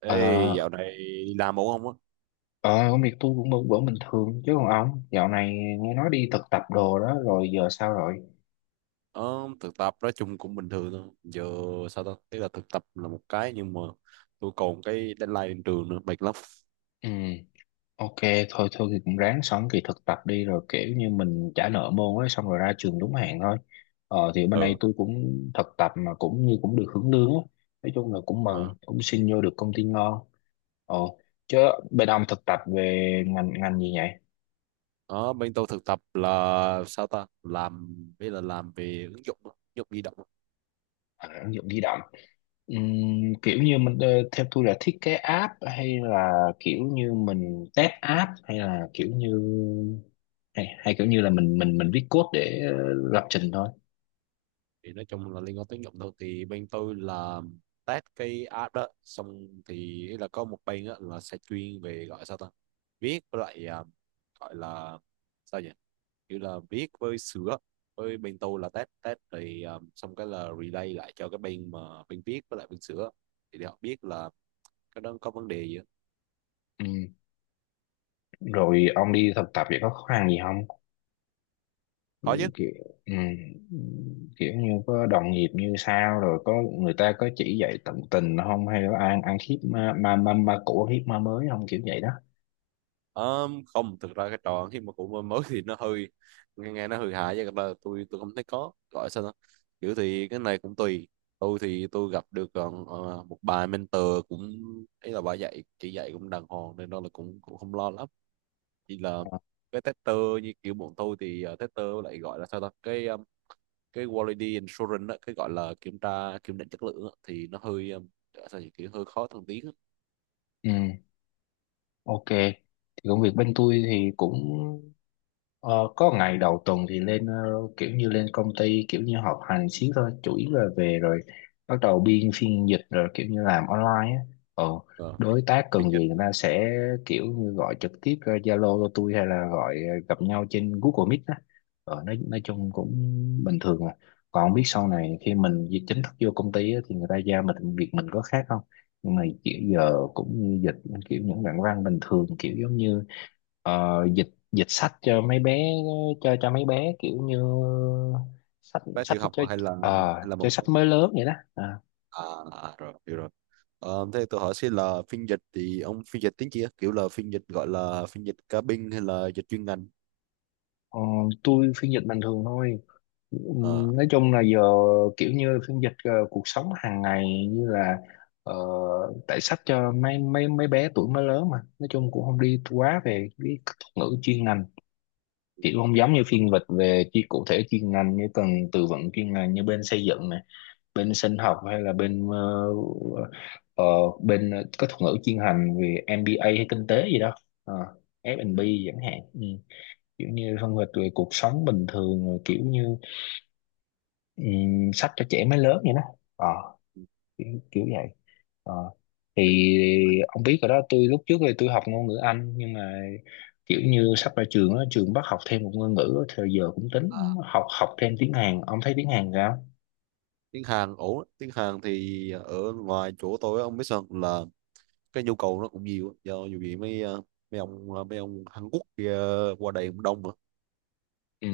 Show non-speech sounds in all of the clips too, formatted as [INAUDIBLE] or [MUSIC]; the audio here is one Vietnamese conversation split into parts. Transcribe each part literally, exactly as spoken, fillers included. Ê, Ờ, dạo này đi làm ổn không á? ờ, công việc tôi cũng vẫn vẫn bình thường chứ còn ông dạo này nghe nói đi thực tập đồ đó rồi giờ sao rồi? Ờ, thực tập nói chung cũng bình thường thôi. Giờ sao ta? Tức là thực tập là một cái nhưng mà tôi còn cái deadline trên trường nữa, mệt lắm. Ừ, ok, thôi thôi thì cũng ráng xong kỳ thực tập đi rồi kiểu như mình trả nợ môn ấy xong rồi ra trường đúng hạn thôi. Ờ, thì bên đây Ừ. tôi cũng thực tập mà cũng như cũng được hưởng lương á. Nói chung là cũng mừng, Ờ, cũng xin vô được công ty ngon. Ồ, chứ bên ông thực tập về ngành ngành gì vậy? Ờ, bên tôi thực tập là sao ta? Làm bây là làm về ứng dụng, á, ứng dụng di động á. À, ứng dụng di động. Ừm, kiểu như mình, ờ, theo tôi là thiết kế app hay là kiểu như mình test app, hay là kiểu như hay, hay kiểu như là mình mình mình viết code để ờ, lập trình thôi. Thì nói chung là liên quan tới ứng dụng thôi. Thì bên tôi là test cái app đó. Xong thì là có một bên á, là sẽ chuyên về gọi sao ta? Viết với lại, à, gọi là sao nhỉ? Như là viết với sửa, với bên tôi là test test, thì um, xong cái là relay lại cho cái bên mà bên viết với lại bên sửa, thì để họ biết là cái đó có vấn đề gì á. Ừm, rồi ông đi thực tập vậy có khó khăn gì không, Có chứ. kiểu ừm, kiểu như có đồng nghiệp như sao, rồi có người ta có chỉ dạy tận tình không, hay là ăn ăn khiếp, ma ma ma, ma cũ ăn khiếp ma mới không, kiểu vậy đó. Um, không, thực ra cái trò khi mà cũng mới thì nó hơi nghe, nghe nó hơi hại, chứ thật ra tôi tôi không thấy có gọi sao đó. Kiểu thì cái này cũng tùy, tôi thì tôi gặp được ờ, ờ, một bà mentor cũng ấy, là bà dạy chỉ dạy cũng đàng hoàng, nên đó là cũng cũng không lo lắm. Chỉ là Ờ, cái tester như kiểu bọn tôi thì ờ, tester lại gọi là sao ta, cái ờ, cái quality assurance á, cái gọi là kiểm tra kiểm định chất lượng á, thì nó hơi um, sao nhỉ? Kiểu hơi khó thăng tiến á. Ừm, ok thì công việc bên tôi thì cũng, ờ, có ngày đầu tuần thì lên, ờ, kiểu như lên công ty kiểu như họp hành xíu thôi, chủ yếu là về rồi bắt đầu biên phiên dịch, rồi kiểu như làm online á, ờ, Ờ, đối tác phiên cần dịch gì người ta sẽ kiểu như gọi trực tiếp ra Zalo cho tôi, hay là gọi, ờ, gặp nhau trên Google Meet á, ờ, nói, nói chung cũng bình thường à. Còn biết sau ờ, này khi mình di- chính thức vô công ty á, thì người ta giao mình việc mình có khác không, nhưng mà kiểu giờ cũng như dịch kiểu những đoạn văn bình thường, kiểu giống như, ờ, dịch dịch sách cho mấy bé, cho cho mấy bé kiểu như sách bé sách tiểu học cho, hay là ờ, hay là cho mầm non? sách mới lớn vậy đó, à, À, à rồi, hiểu rồi. Ờ, thế tôi hỏi xin là phiên dịch thì ông phiên dịch tiếng gì á? Kiểu là phiên dịch gọi là phiên dịch cá binh hay là dịch chuyên ngành? ờ, tôi phiên dịch bình thường thôi. Ờ. Ừm, nói chung là giờ kiểu như phiên dịch, ờ, cuộc sống hàng ngày, như là, ờ, tại sách cho mấy mấy mấy bé tuổi mới lớn, mà nói chung cũng không đi quá về cái thuật ngữ chuyên ngành, chỉ không giống như phiên dịch về chi cụ thể chuyên ngành như cần từ vựng chuyên ngành như bên xây dựng này, bên sinh học, hay là bên ờ, ờ, bên có thuật ngữ chuyên ngành về em bê a hay kinh tế gì đó. Ờ, ép và bê chẳng hạn, ừ, kiểu như phân tích về cuộc sống bình thường, rồi kiểu như ừm, sách cho trẻ mới lớn vậy đó. Ờ, Ừ. kiểu, kiểu vậy. Ờ, thì ông biết rồi đó, tôi lúc trước thì tôi học ngôn ngữ Anh, nhưng mà kiểu như sắp ra trường á, trường bắt học thêm một ngôn ngữ á, thì giờ cũng À, tính học học thêm tiếng Hàn, ông thấy tiếng Hàn sao? tiếng Hàn ổn á. Tiếng Hàn thì ở ngoài chỗ tôi á, ông biết sao không? Là cái nhu cầu nó cũng nhiều á. Do dù gì mấy ờ, mấy ông ờ, mấy ông Hàn Quốc kia qua đây cũng đông mà. Ừ.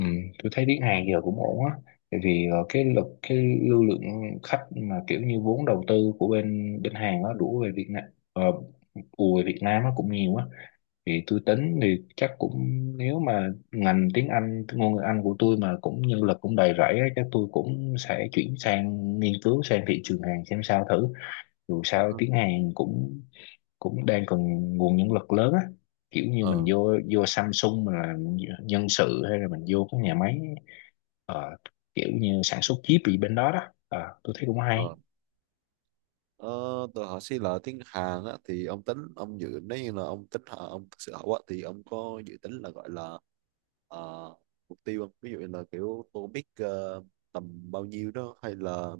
Ừ, tôi thấy tiếng Hàn giờ cũng ổn á, tại vì, ờ, cái lực cái lưu lượng khách mà kiểu như vốn đầu tư của bên bên Hàn nó đổ về Việt Nam, uh, ùa về Việt Nam nó cũng nhiều á, thì tôi tính thì chắc cũng, nếu mà ngành tiếng Anh ngôn ngữ Anh của tôi mà cũng nhân lực cũng đầy rẫy á, chắc tôi cũng sẽ chuyển sang nghiên cứu sang thị trường Hàn xem sao thử. Dù Ờ. sao tiếng Hàn cũng cũng đang cần nguồn nhân lực lớn á, kiểu như mình Ờ. vô vô Samsung mình là nhân sự, hay là mình vô các nhà máy, ờ, kiểu như sản xuất chip gì bên đó đó. Ờ, tôi thấy cũng hay. Ờ. Ờ, tôi hỏi xí là tiếng Hàn á thì ông tính ông dự, nếu như là ông tính Hàn- ông thực sự học á, thì ông có dự tính là gọi là ờ, mục tiêu không? Ví dụ như là kiểu TOEIC ờ, tầm bao nhiêu đó, hay là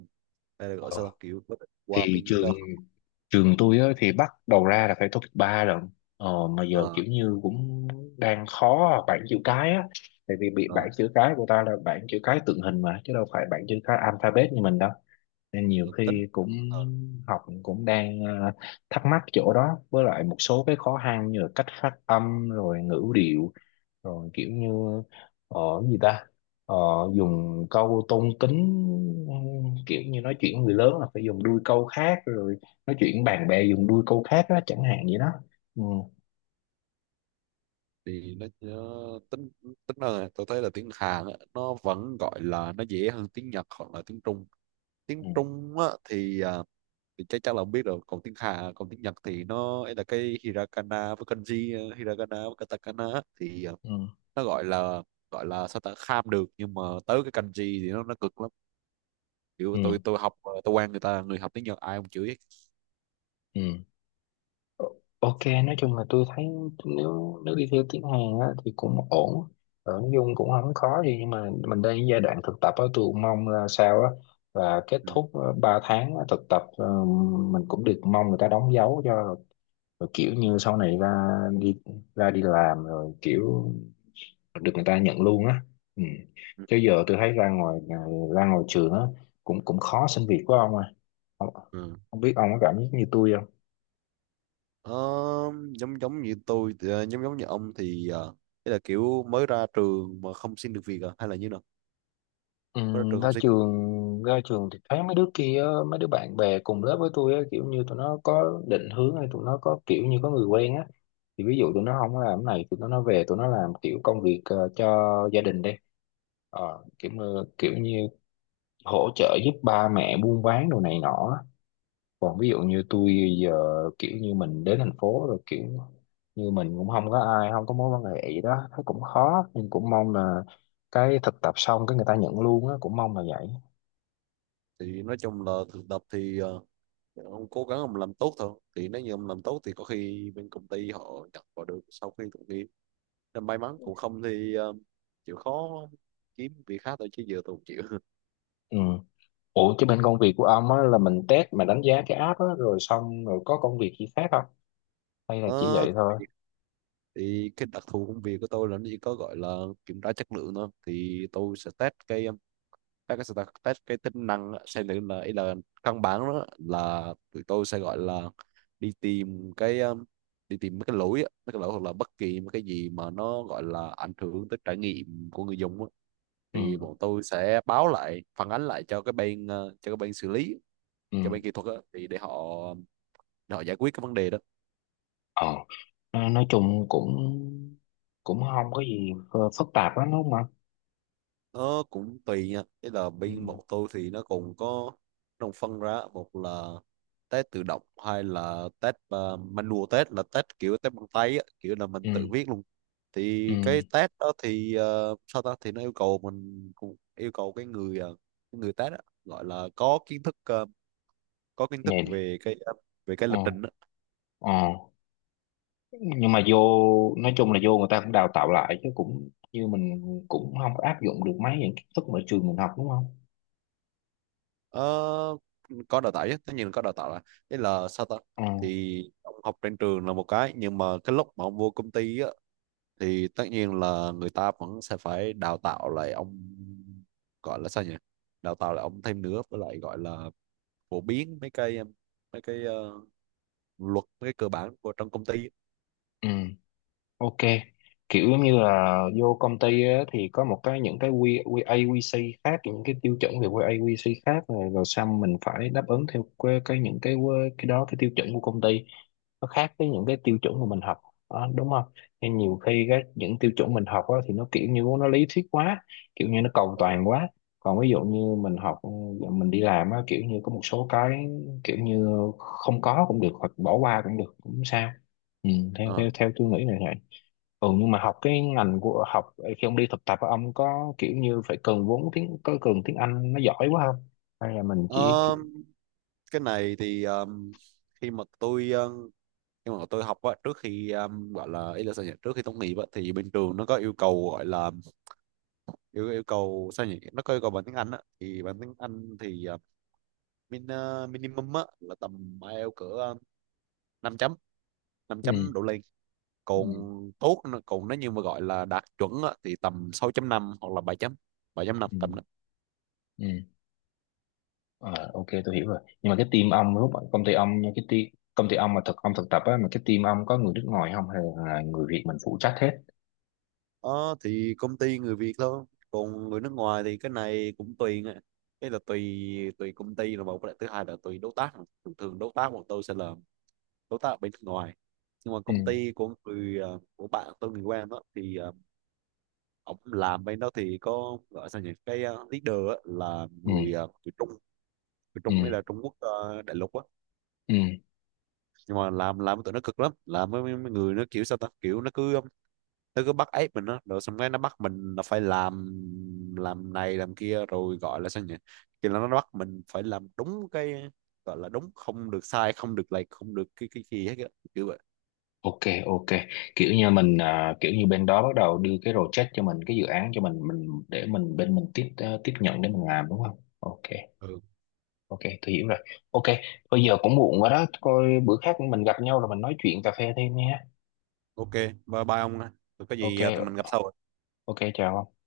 hay là gọi Ờ, sao ta? Kiểu có định qua thì bên trường đó. trường tôi á, thì bắt đầu ra là phải tốt nghiệp ba lận, ờ, mà giờ Ờ, kiểu như cũng đang khó à, bảng chữ cái á, tại vì bị ờ, bảng chữ cái của ta là bảng chữ cái tượng hình mà, chứ đâu phải bảng chữ cái alphabet như mình đâu, nên nhiều tôi tính khi cũng ờ. học cũng đang, ờ, thắc mắc chỗ đó, với lại một số cái khó khăn như là cách phát âm, rồi ngữ điệu, rồi kiểu như, ờ gì ta, ờ, dùng câu tôn kính, kiểu như nói chuyện người lớn là phải dùng đuôi câu khác, rồi nói chuyện bạn bè dùng đuôi câu khác đó, chẳng hạn vậy đó. Ừ, Thì nó, nó tính tính là tôi thấy là tiếng Hàn á, nó vẫn gọi là nó dễ hơn tiếng Nhật hoặc là tiếng Trung. Tiếng ừ, Trung á, thì à, thì chắc chắn là ông biết rồi. Còn tiếng Hàn, còn tiếng Nhật thì nó ấy là cái hiragana với kanji, ờ, hiragana với katakana á, thì ờ, ừ, nó gọi là, gọi là sao ta, kham được, nhưng mà tới cái kanji thì nó nó cực lắm. Kiểu tôi ừ, tôi học ờ, tôi quen người ta, người học tiếng Nhật ai cũng chửi hết. ừ. Ok, nói chung là tôi thấy, nếu nếu đi theo tiếng Hàn á, thì cũng ổn. Ờ, nói chung cũng không khó gì, nhưng mà mình đang ở giai đoạn thực tập á, tôi cũng mong là sao á, là kết Ừ. thúc, ờ, ba tháng á, thực tập, ờ, mình cũng được, mong người ta đóng dấu cho, rồi kiểu Ừ. như sau này ra đi ra đi làm rồi kiểu được người ta nhận luôn á, ừ. Ừ. Chứ giờ tôi thấy ra ngoài à, ra ngoài trường á, cũng cũng khó xin việc của ông à, không, Ừ. không biết ông có cảm giác như tôi. Ờ, giống giống như tôi thì, ờ, giống giống như ông thì ờ, thế là kiểu mới ra trường mà không xin được việc à? Hay là như nào, Ừ, mới ra trường ra không xin được việc? trường ra trường thì thấy mấy đứa kia á, mấy đứa bạn bè cùng lớp với tôi á, kiểu như tụi nó có định hướng, hay tụi nó có kiểu như có người quen á, thì ví dụ tụi nó không có làm cái này tụi nó nó về tụi nó làm kiểu công việc, ờ, cho gia đình đi, ờ, kiểu như- kiểu như hỗ trợ giúp ba mẹ buôn bán đồ này nọ á. Còn ví dụ như tôi giờ kiểu như mình đến thành phố rồi kiểu như mình cũng không có ai, không có mối quan hệ gì đó, thấy cũng khó, nhưng cũng mong là cái thực tập xong cái người ta nhận luôn á, cũng mong là vậy. Thì nói chung là thực tập thì ờ, ông cố gắng ông làm tốt thôi, thì nếu như ông làm tốt thì có khi bên công ty họ nhận vào được sau khi tốt nghiệp. Nên may mắn, cũng không thì ờ, chịu khó kiếm việc khác thôi, chứ giờ tôi không chịu. [LAUGHS] Ừ. Ủa chứ bên công việc của ông á là mình test mà đánh giá cái app á, rồi xong rồi có công việc gì khác không? Hay là chỉ Ờ, vậy thôi? thì cái đặc thù công việc của tôi là nó chỉ có gọi là kiểm tra chất lượng thôi. Thì tôi sẽ test cái, các cái static test cái tính năng á, xem thử là ý là căn bản đó, là tụi tôi sẽ gọi là đi tìm cái um, đi tìm mấy cái lỗi á, mấy cái lỗi hoặc là bất kỳ một cái gì mà nó gọi là ảnh hưởng tới trải nghiệm của người dùng á. Ừ, Thì bọn tôi sẽ báo lại, phản ánh lại cho cái bên ờ, cho cái bên xử lý, ừ. cho bên kỹ thuật á, thì để họ để họ giải quyết cái vấn đề đó. Ờ, nói nói chung cũng cũng không có gì ph- phức tạp lắm đúng không ạ? Nó cũng tùy nha. Thế là Ừ, bên bọn tôi thì nó cũng có đồng phân ra, một là test tự động hay là test uh, manual, test là test kiểu test bằng tay á, kiểu là mình tự ừ, viết luôn. ừ. Thì cái test đó thì ờ, sao ta, thì nó yêu cầu mình, cũng yêu cầu cái người ờ, cái người test á, gọi là có kiến thức ờ, có kiến thức Nè, về cái ờ, về cái ờ, lập trình á. ờ. Nhưng mà vô, nói chung là vô người ta cũng đào tạo lại, chứ cũng như mình cũng không có áp dụng được mấy những kiến thức mà trường mình học đúng không? Ờ, có đào tạo chứ, tất nhiên là có đào tạo. Là thế là sao ta, Ừ, thì ông học trên trường là một cái, nhưng mà cái lúc mà ông vô công ty á, thì tất nhiên là người ta vẫn sẽ phải đào tạo lại ông, gọi là sao nhỉ, đào tạo lại ông thêm nữa, với lại gọi là phổ biến mấy cái em, mấy cái ờ, luật, mấy cái cơ bản của trong công ty. ừ. Ok, kiểu giống như là vô công ty á, thì có một cái, những cái quy quy a quy xê khác, những cái tiêu chuẩn về quy a quy xê khác rồi, rồi xong mình phải đáp ứng theo cái, cái những cái quy- cái đó, cái tiêu chuẩn của công ty nó khác với những cái tiêu chuẩn mà mình học đó, đúng không? Nên nhiều khi cái những tiêu chuẩn mình học á, thì nó kiểu như nó lý thuyết quá, kiểu như nó cầu Ừ. toàn quá. Còn ví dụ như mình học mình đi làm á, kiểu như có một số cái kiểu như không có cũng được, hoặc bỏ qua cũng được, cũng sao. Ừ, theo Ờ. theo theo tôi nghĩ này, ừ, nhưng mà học cái ngành của học, khi ông đi thực tập á, ông có kiểu như phải cần vốn tiếng, có cần tiếng Anh nó giỏi quá không, hay là mình chỉ kiểu. Ờ, cái này thì ờm, khi mà tôi ờ, khi mà tôi học á, trước khi ờm, gọi là ý là sao nhỉ, trước khi tốt nghiệp á, thì bên trường nó có yêu cầu, gọi là yêu yêu cầu sao nhỉ, nó có yêu cầu bằng tiếng Anh á, thì bằng tiếng Anh thì ờ, min, ờ, minimum á, là tầm IELTS cỡ ờ, năm chấm, năm Ừ, chấm đổ lên. Còn tốt nữa- còn nếu như mà gọi là đạt chuẩn á, thì tầm sáu chấm năm hoặc là bảy chấm bảy chấm năm, ừ, tầm đó. ừ. Ờ, ok tôi hiểu rồi, nhưng mà cái team ông lúc mà công ty ông nha, cái team công ty ông mà thực ông thực tập á, mà cái team ông có người nước ngoài không, hay là người Việt mình phụ trách hết? Ờ, thì công ty người Việt thôi. Còn người nước ngoài thì cái này cũng tùy nghe. Cái là tùy, tùy công ty là một cái, thứ hai là tùy đối tác. Thường thường đối tác của tôi sẽ là đối tác ở bên nước ngoài. Nhưng mà công Ừ, ty của người ờ, của bạn tôi, người quen đó, thì ờ, ông làm bên đó thì có gọi sao nhỉ, cái ờ, leader á, là ừ, người ờ, người Trung, người ừ, Trung hay là Trung Quốc, ờ, đại lục á. ừ, Nhưng mà làm làm tụi nó cực lắm, làm với mấy mấy người nó kiểu sao ta, kiểu nó cứ um, nó cứ bắt ép mình đó, rồi xong cái nó bắt mình là phải làm làm này làm kia, rồi gọi là sao nhỉ, kiểu là nó bắt mình phải làm đúng cái, gọi là đúng, không được sai, không được lệch, không được cái cái gì hết á, kiểu vậy. ok, ok, kiểu như mình à, kiểu như bên đó bắt đầu đưa cái project cho mình, cái dự án cho mình mình để mình bên mình tiếp, ờ, tiếp nhận để mình làm đúng không, ok. Ừ, Ok, tôi hiểu rồi. Ok, bây giờ cũng muộn rồi đó. Coi bữa khác mình gặp nhau rồi mình nói chuyện cà phê thêm nha. ok, bye bye ông ạ. Rồi có Ok, gì à, tụi mình gặp sau. ok, chào ông.